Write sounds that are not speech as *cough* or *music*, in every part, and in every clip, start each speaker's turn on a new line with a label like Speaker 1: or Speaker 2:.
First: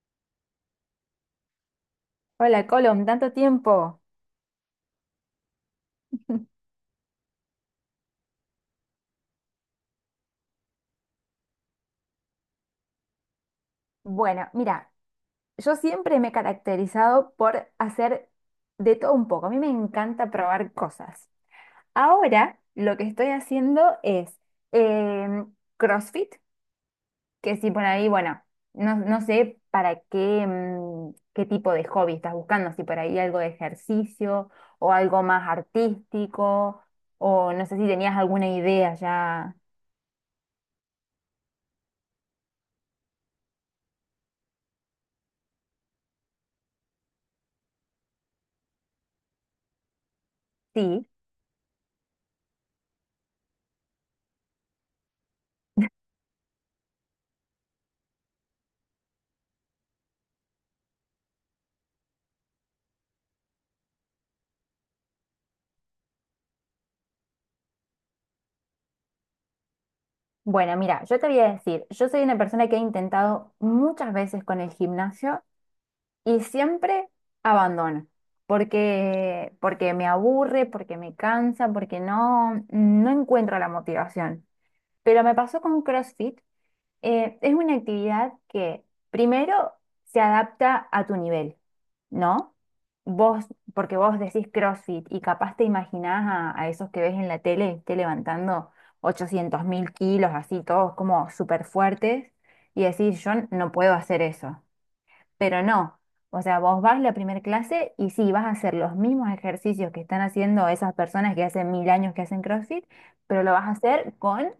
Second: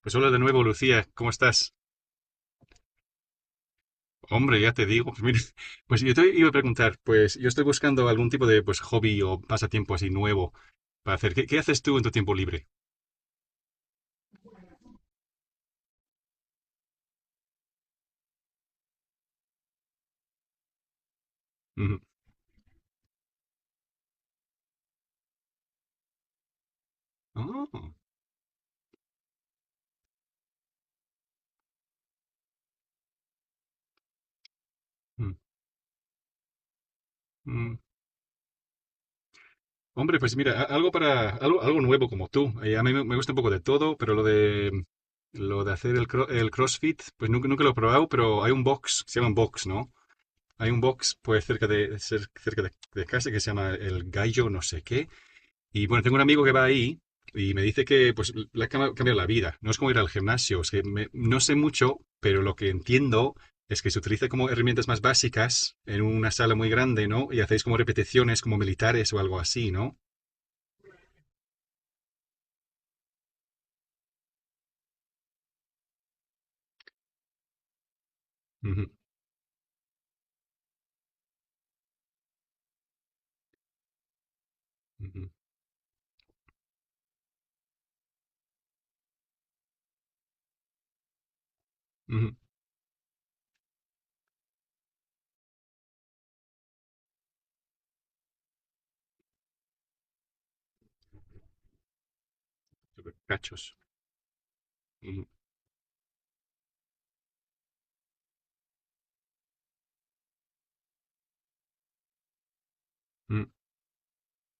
Speaker 1: Pues hola de nuevo, Lucía, ¿cómo estás?
Speaker 2: Hola, Colom, tanto tiempo.
Speaker 1: Hombre, ya te digo, pues mira, *laughs* pues yo te iba a preguntar, pues yo estoy buscando algún tipo de pues hobby o pasatiempo así nuevo para hacer. ¿Qué, qué haces tú en tu tiempo libre?
Speaker 2: Bueno, mira, yo siempre me he caracterizado por hacer de todo un poco. A mí me encanta probar cosas.
Speaker 1: Ujú.
Speaker 2: Ahora lo que estoy haciendo es eh, CrossFit, que si por
Speaker 1: Oh,
Speaker 2: ahí, bueno, no, no sé para qué, qué tipo de hobby estás buscando, si por ahí algo de ejercicio o algo
Speaker 1: mm,
Speaker 2: más artístico, o no sé
Speaker 1: mm.
Speaker 2: si tenías alguna idea ya.
Speaker 1: Hombre, pues mira, algo para algo, algo nuevo como tú. A mí me gusta un poco de todo, pero lo de hacer el CrossFit, pues nunca, nunca lo he probado, pero hay un box, se llama un box, ¿no? Hay un
Speaker 2: Sí.
Speaker 1: box pues cerca de cerca de casa que se llama el Gallo no sé qué. Y bueno, tengo un amigo que va ahí y me dice que pues le ha cambiado la vida. No es como ir al gimnasio, es que no sé mucho, pero lo que entiendo es que se utiliza como herramientas más básicas en una sala muy grande, ¿no? Y hacéis como repeticiones como militares o algo así, ¿no?
Speaker 2: Bueno, mira, yo te voy a decir, yo soy una persona que he intentado muchas veces con el gimnasio y siempre abandono,
Speaker 1: Ujú,
Speaker 2: porque me aburre, porque me cansa, porque no encuentro la motivación. Pero
Speaker 1: ujú,
Speaker 2: me pasó con CrossFit. Es una actividad que primero se adapta a tu nivel,
Speaker 1: ujú.
Speaker 2: ¿no? Vos, porque vos decís CrossFit y capaz te imaginás a esos que ves en la tele, esté levantando 800.000 kilos, así todos como súper fuertes, y
Speaker 1: Súper
Speaker 2: decís, yo no
Speaker 1: Cachos.
Speaker 2: puedo hacer eso.
Speaker 1: Ujú,
Speaker 2: Pero no, o sea, vos vas la primera clase y sí, vas a hacer los mismos ejercicios que están haciendo esas personas que hace mil años que hacen CrossFit, pero
Speaker 1: ujú,
Speaker 2: lo vas a hacer con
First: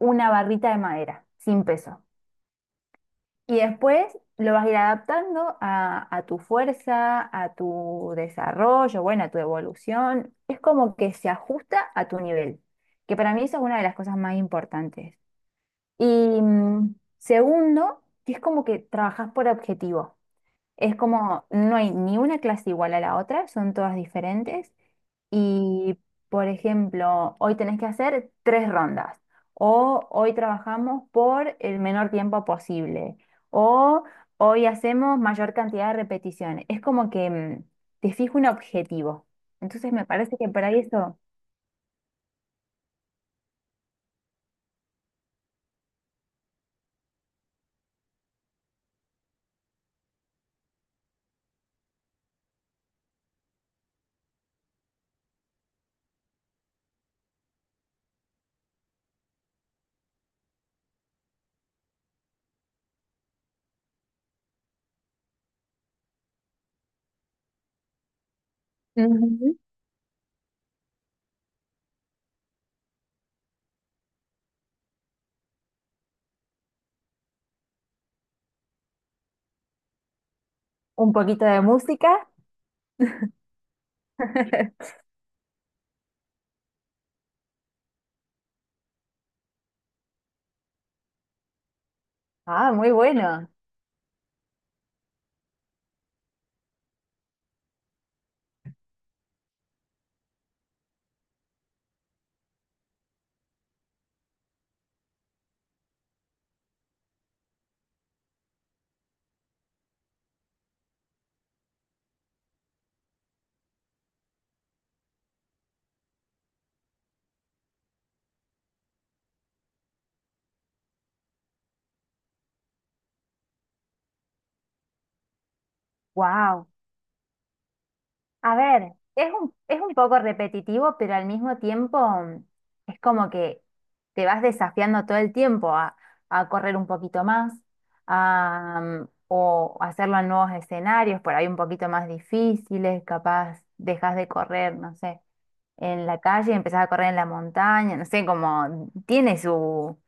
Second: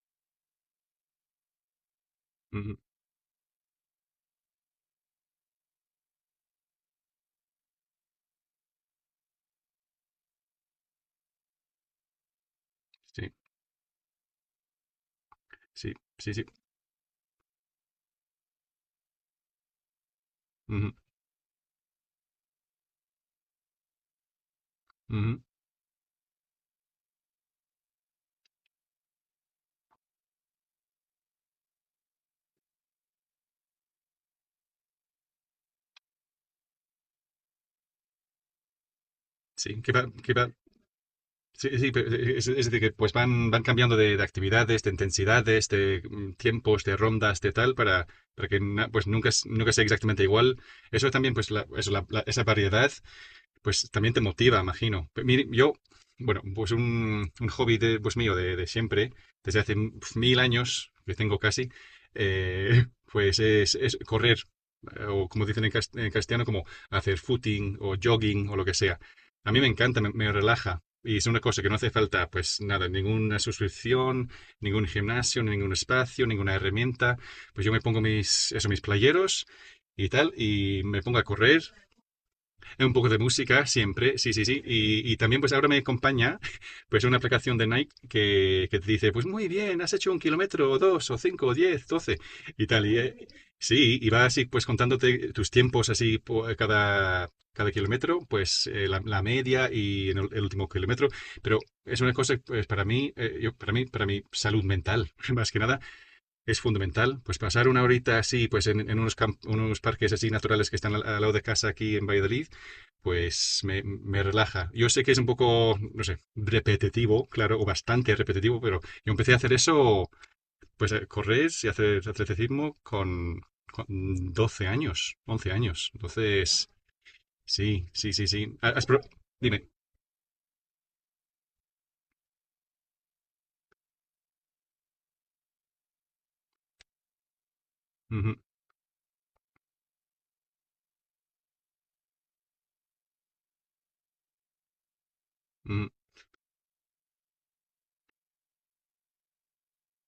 Speaker 2: una barrita de madera, sin peso.
Speaker 1: ujú.
Speaker 2: Y después lo vas a ir adaptando a tu fuerza, a tu desarrollo, bueno, a tu evolución. Es como que se ajusta a tu nivel, que
Speaker 1: Sí,
Speaker 2: para mí eso es una de las cosas más importantes.
Speaker 1: sí,
Speaker 2: Y
Speaker 1: sí, sí.
Speaker 2: mm, segundo, que es como que trabajas por objetivo.
Speaker 1: Ujú,
Speaker 2: Es como no hay ni una clase igual a la otra, son todas diferentes.
Speaker 1: ujú.
Speaker 2: Y, por ejemplo, hoy tenés que hacer tres rondas. O hoy trabajamos por el menor tiempo posible. O hoy hacemos mayor cantidad de repeticiones. Es como que te fijo un objetivo.
Speaker 1: Sí, que
Speaker 2: Entonces
Speaker 1: va,
Speaker 2: me
Speaker 1: que
Speaker 2: parece
Speaker 1: va.
Speaker 2: que por ahí eso.
Speaker 1: Sí, sí, pero es decir, que pues van, van cambiando de actividades, de intensidades, de este, tiempos, de rondas, de tal, para que pues nunca, nunca sea exactamente igual. Eso también, pues la, eso, esa variedad pues también te motiva, imagino. Mire, yo, bueno, pues un hobby de, pues mío de siempre, desde hace pf, mil años, que tengo casi, eh, *laughs* pues es correr, o como dicen en, en castellano, como hacer footing o jogging o lo que sea. A
Speaker 2: Ujú.
Speaker 1: mí me encanta, me relaja. Y es una cosa que no hace falta, pues nada, ninguna suscripción, ningún gimnasio, ningún espacio, ninguna herramienta. Pues yo me pongo mis, eso, mis playeros y tal, y me
Speaker 2: Un
Speaker 1: pongo a
Speaker 2: poquito de
Speaker 1: correr
Speaker 2: música.
Speaker 1: un poco de música siempre, sí, sí, sí.
Speaker 2: *laughs*
Speaker 1: Y también pues ahora me acompaña *laughs* pues una aplicación de Nike que te dice, pues muy bien, has hecho un kilómetro o dos o cinco o diez, doce y
Speaker 2: Ah,
Speaker 1: tal.
Speaker 2: muy
Speaker 1: Y,
Speaker 2: bueno.
Speaker 1: sí, y va así pues contándote tus tiempos así por cada, cada kilómetro, pues la, la, media y en el, último kilómetro. Pero es una cosa pues para mí, yo, para mí, para mi salud mental, *laughs* más que nada, es fundamental. Pues pasar una horita así, pues en unos, unos parques así naturales que están al, al lado de casa aquí en Valladolid, pues me relaja. Yo sé que es un poco, no sé, repetitivo, claro, o bastante repetitivo, pero yo empecé a hacer eso, pues a correr y hacer atletismo con 12 años, 11 años. Entonces,
Speaker 2: Wow.
Speaker 1: sí, sí, sí, sí.
Speaker 2: A
Speaker 1: Ah, has
Speaker 2: ver,
Speaker 1: dime.
Speaker 2: es un poco repetitivo, pero al mismo tiempo es como que te vas desafiando todo el tiempo a correr un poquito más,
Speaker 1: Ujú,
Speaker 2: o hacerlo en nuevos escenarios, por ahí un poquito más difíciles, capaz dejas de correr, no sé,
Speaker 1: ujú.
Speaker 2: en la calle, y empezás a correr en la montaña, no sé, como tiene su...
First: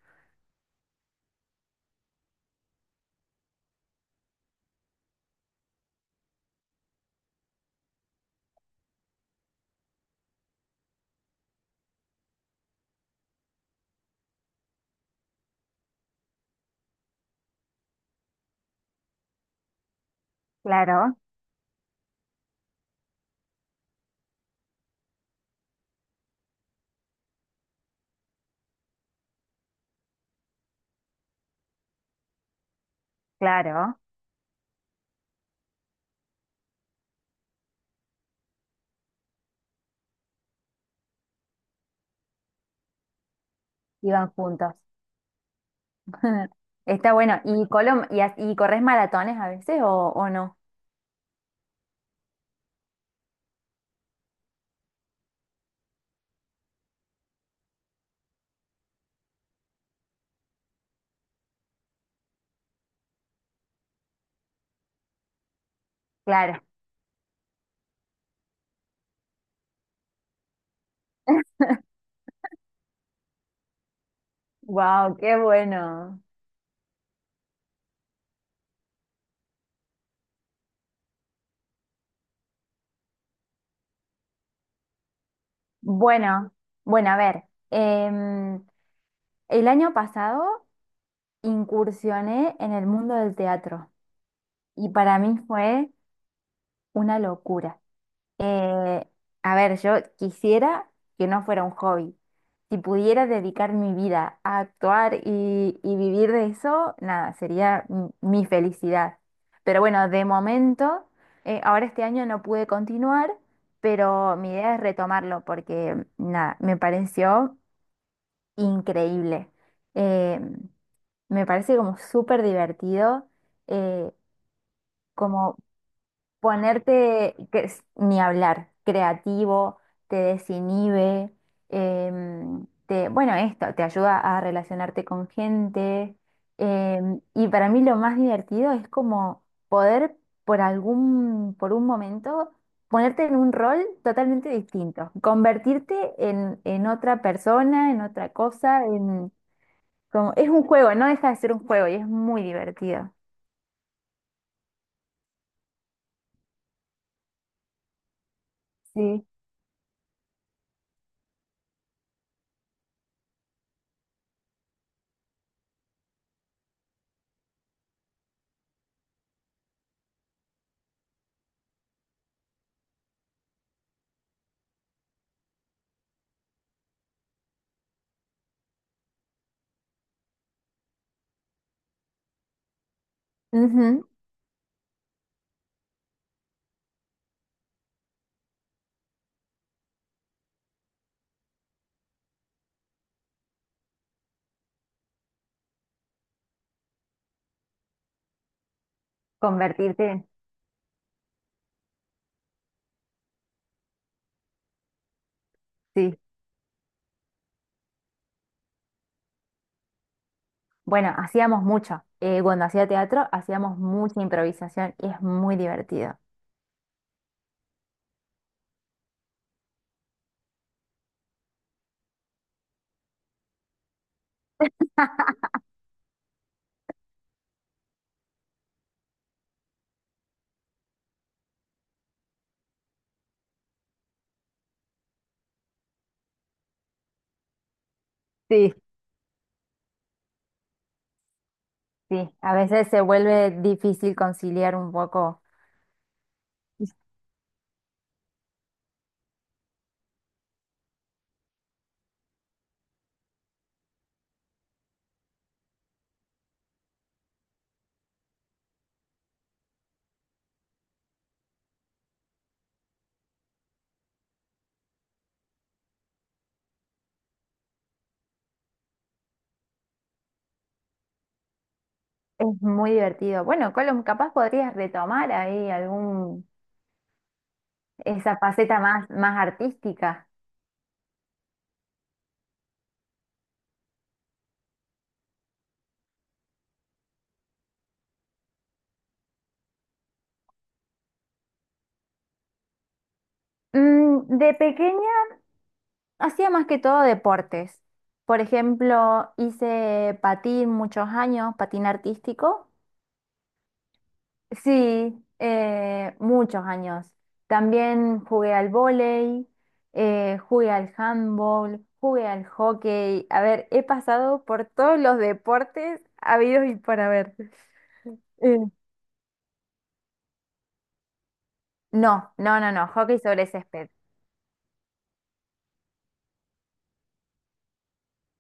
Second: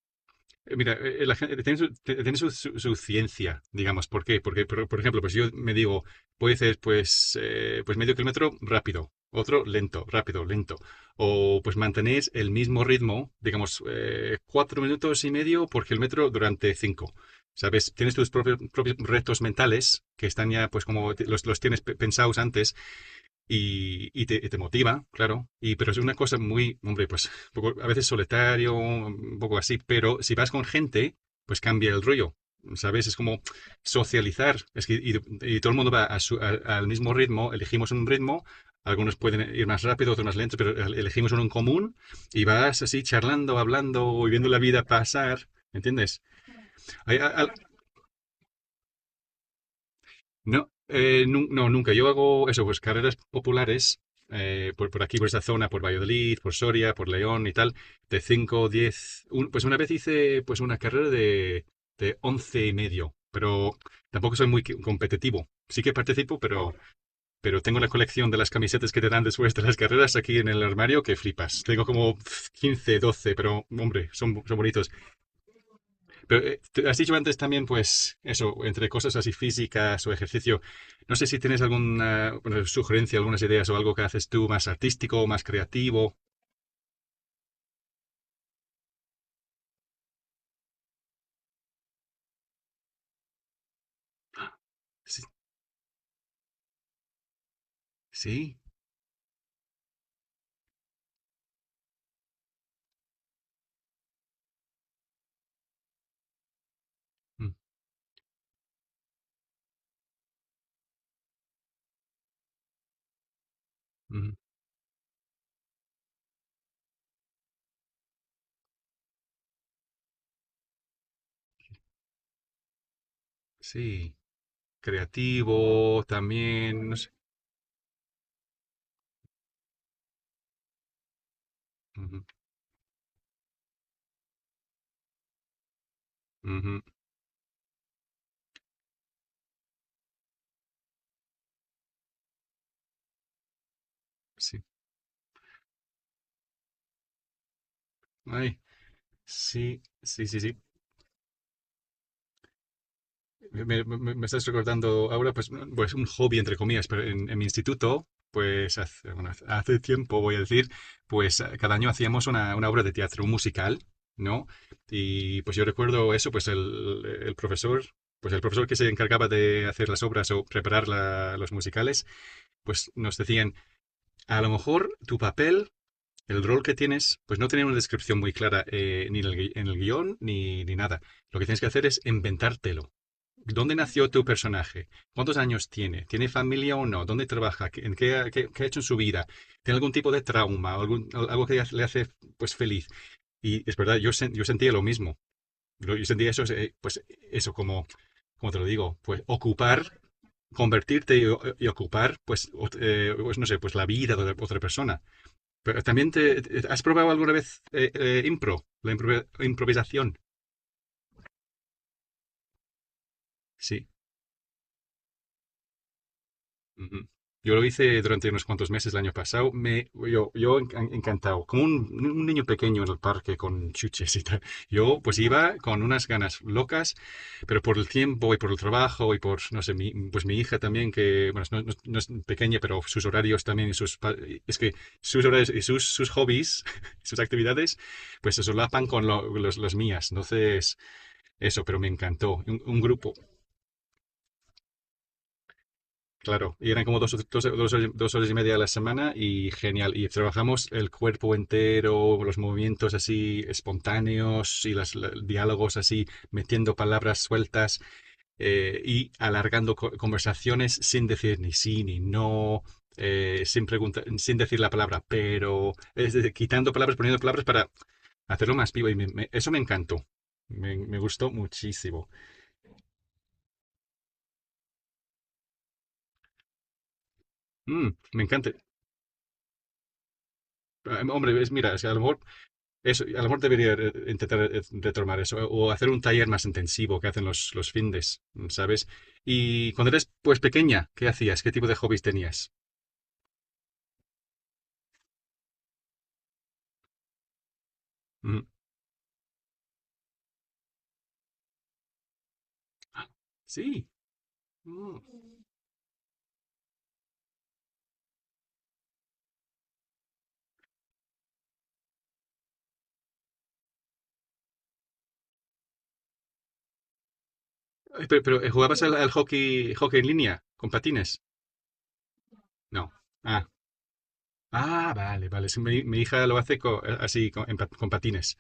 Speaker 1: Mira, la gente tiene, su, tiene su ciencia, digamos. ¿Por qué? Porque, por ejemplo, pues yo me digo, puede ser pues, pues medio kilómetro rápido, otro lento, rápido, lento. O pues mantenéis el mismo ritmo, digamos, cuatro minutos y medio por kilómetro durante cinco. ¿Sabes? Tienes tus propios, propios retos mentales que están ya, pues como
Speaker 2: Claro,
Speaker 1: los tienes pensados antes y te motiva, claro. Y, pero es una cosa muy, hombre, pues un poco, a veces solitario, un poco así, pero si vas con gente, pues cambia el rollo, ¿sabes? Es como
Speaker 2: claro.
Speaker 1: socializar. Es que, y todo el mundo va a al mismo ritmo, elegimos un ritmo, algunos pueden ir más rápido, otros más lentos, pero elegimos uno en común y vas así charlando, hablando y
Speaker 2: Iban
Speaker 1: viendo la
Speaker 2: juntos.
Speaker 1: vida pasar, ¿entiendes?
Speaker 2: *laughs* Está
Speaker 1: Hay
Speaker 2: bueno. ¿Y, Colom, y corres maratones a veces o no?
Speaker 1: no, no, nunca. Yo hago eso, pues carreras populares por aquí, por esta zona, por Valladolid, por Soria, por León y tal, de 5 10. Pues una vez hice pues una carrera de 11 y medio, pero tampoco soy muy competitivo. Sí que participo,
Speaker 2: Claro.
Speaker 1: pero tengo la colección de las camisetas que te dan después de las carreras aquí en el armario que flipas. Tengo como 15 12 pero hombre, son, son bonitos.
Speaker 2: Wow, qué bueno.
Speaker 1: Pero has dicho antes también, pues, eso, entre cosas así físicas o ejercicio, no sé si tienes alguna bueno, sugerencia, algunas ideas o algo que haces tú más artístico, más creativo.
Speaker 2: Bueno, bueno, a ver, em, el año pasado incursioné en el mundo del teatro y para
Speaker 1: Sí,
Speaker 2: mí fue una locura.
Speaker 1: sí,
Speaker 2: Eh, a ver, yo quisiera que no fuera un hobby. Si pudiera dedicar mi vida a actuar y vivir de eso, nada,
Speaker 1: mm,
Speaker 2: sería mi felicidad. Pero bueno, de momento, ahora este año no pude continuar,
Speaker 1: mm,
Speaker 2: pero mi idea es retomarlo porque, nada, me pareció increíble. Eh, Me parece como súper divertido, eh,
Speaker 1: sí,
Speaker 2: como
Speaker 1: creativo también, no sé.
Speaker 2: ponerte, que, ni hablar, creativo, te desinhibe,
Speaker 1: Ujú,
Speaker 2: te, bueno, esto, te ayuda a relacionarte con gente.
Speaker 1: ujú,
Speaker 2: Y para mí lo más divertido es como poder por algún, por un momento, ponerte en un rol totalmente
Speaker 1: sí,
Speaker 2: distinto, convertirte en otra persona, en otra
Speaker 1: ay,
Speaker 2: cosa, en,
Speaker 1: sí, sí,
Speaker 2: como,
Speaker 1: sí,
Speaker 2: es
Speaker 1: sí.
Speaker 2: un juego, no deja de ser un juego y es muy divertido.
Speaker 1: Me estás recordando ahora, pues, pues un hobby entre comillas, pero en mi instituto, pues hace,
Speaker 2: Sí.
Speaker 1: bueno, hace tiempo voy a decir, pues cada año hacíamos una obra de teatro, un musical, ¿no? Y pues yo recuerdo eso, pues el profesor, pues el profesor que se encargaba de hacer las obras o preparar los musicales, pues nos decían, a lo mejor tu papel, el rol que tienes, pues no tenía una descripción muy clara ni en el, en el guión ni, ni nada. Lo que tienes que hacer es inventártelo. ¿Dónde
Speaker 2: Ujú,
Speaker 1: nació tu personaje? ¿Cuántos años tiene? ¿Tiene familia o no? ¿Dónde trabaja? En qué, qué ha hecho en su vida? ¿Tiene algún tipo de trauma? Algo que le hace pues, feliz? Y es verdad, yo, yo sentía lo mismo. Yo sentía eso, pues eso como, como te lo digo, pues ocupar,
Speaker 2: convertirte,
Speaker 1: convertirte y, y ocupar, pues, pues, no sé, pues la vida de otra persona. Pero también
Speaker 2: sí.
Speaker 1: te, ¿has probado alguna vez improvisación?
Speaker 2: Bueno, hacíamos mucho. Cuando hacía teatro, hacíamos
Speaker 1: Sí.
Speaker 2: mucha improvisación y es muy divertido.
Speaker 1: Ujú. Yo lo hice durante unos cuantos meses el año pasado. Me, yo encantado, como un niño pequeño en el parque con chuches y tal. Yo pues iba con unas ganas locas, pero por el tiempo y por el trabajo y por, no sé, mi, pues mi hija también, que, bueno, no, no es pequeña, pero sus horarios también y sus, es que sus horarios y sus, sus hobbies, *laughs* sus actividades, pues se
Speaker 2: Sí,
Speaker 1: solapan con los, las mías. Entonces, eso, pero me
Speaker 2: sí,
Speaker 1: encantó.
Speaker 2: a
Speaker 1: Un
Speaker 2: veces se
Speaker 1: grupo.
Speaker 2: vuelve difícil conciliar un poco.
Speaker 1: Claro, y eran como dos, dos, dos horas y media a la semana y genial. Y trabajamos el cuerpo entero, los movimientos así espontáneos y los diálogos así, metiendo palabras sueltas y alargando conversaciones sin decir ni sí ni no, sin sin decir la palabra pero, es decir, quitando palabras, poniendo palabras para hacerlo más vivo. Y eso me encantó, me gustó muchísimo.
Speaker 2: Es muy divertido. Bueno, Colum, capaz podrías retomar ahí algún,
Speaker 1: Mm, me
Speaker 2: esa
Speaker 1: encanta.
Speaker 2: faceta más, más artística.
Speaker 1: Ah, hombre, es, mira, es que a lo mejor eso, a lo mejor debería intentar retomar eso o hacer un taller más intensivo que hacen los findes, ¿sabes? Y cuando eres pues pequeña, ¿qué hacías? ¿Qué tipo de hobbies tenías?
Speaker 2: Mm, de pequeña hacía más que todo deportes. Por
Speaker 1: Mm.
Speaker 2: ejemplo, hice patín muchos años, patín artístico.
Speaker 1: Ah, sí. Mm.
Speaker 2: Sí, muchos años. También jugué al vóley, jugué al handball, jugué al hockey. A ver, he pasado por todos los deportes habidos y por haber.
Speaker 1: Ay, pero,
Speaker 2: Eh,
Speaker 1: ¿jugabas al, al hockey, hockey en línea con patines?
Speaker 2: No, no, no, no,
Speaker 1: No.
Speaker 2: hockey
Speaker 1: Ah,
Speaker 2: sobre césped.
Speaker 1: ah, vale, vale. Sí, mi hija lo hace así con, en con patines.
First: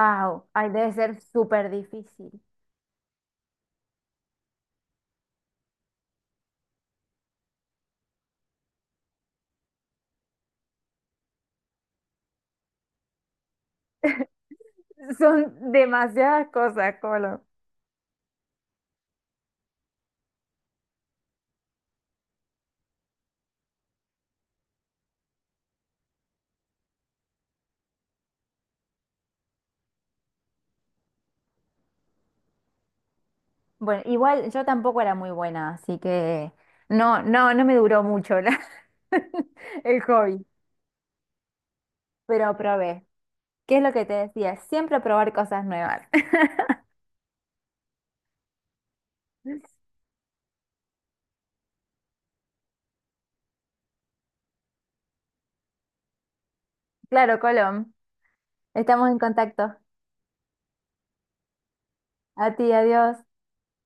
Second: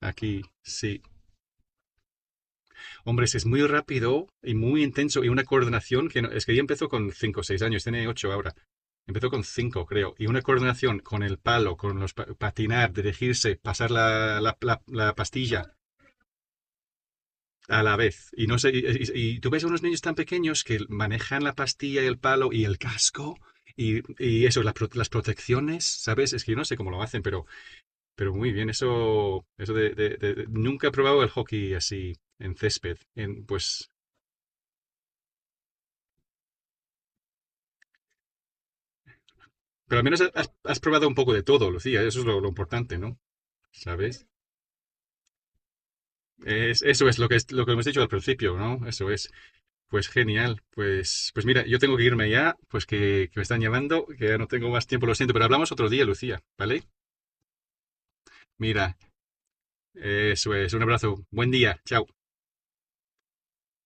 Speaker 1: Aquí,
Speaker 2: ay, debe
Speaker 1: sí.
Speaker 2: ser súper difícil.
Speaker 1: Hombre, es muy rápido y muy intenso y una coordinación que es que ya empezó con 5 o 6 años, tiene 8 ahora. Empezó con 5, creo. Y una coordinación con el palo, con los patinar, dirigirse, pasar la, la
Speaker 2: *laughs* Son
Speaker 1: pastilla
Speaker 2: demasiadas cosas, Colo.
Speaker 1: a la vez. Y no sé, y, y tú ves a unos niños tan pequeños que manejan la pastilla y el palo y el casco y eso, la las protecciones, ¿sabes? Es que yo no sé cómo lo hacen, pero muy bien. Eso de, nunca he probado el hockey así en césped. En, pues
Speaker 2: Bueno, igual yo tampoco era muy buena, así que no, no, no me duró mucho la- *laughs*
Speaker 1: pero
Speaker 2: el
Speaker 1: al menos
Speaker 2: hobby,
Speaker 1: has, has probado un poco de todo, Lucía. Eso es lo
Speaker 2: pero
Speaker 1: importante,
Speaker 2: probé.
Speaker 1: ¿no?
Speaker 2: ¿Qué es lo que te
Speaker 1: ¿Sabes?
Speaker 2: decía? Siempre probar cosas nuevas. *laughs*
Speaker 1: Eso es lo que, lo que hemos dicho al principio, ¿no? Eso es. Pues genial. Pues, pues mira, yo tengo que irme ya, pues que me están llamando, que ya no tengo más tiempo, lo siento, pero hablamos otro día, Lucía, ¿vale?
Speaker 2: Claro, Colom.
Speaker 1: Mira,
Speaker 2: Estamos en contacto.
Speaker 1: eso es. Un abrazo. Buen día. Chao.
Speaker 2: A ti, adiós.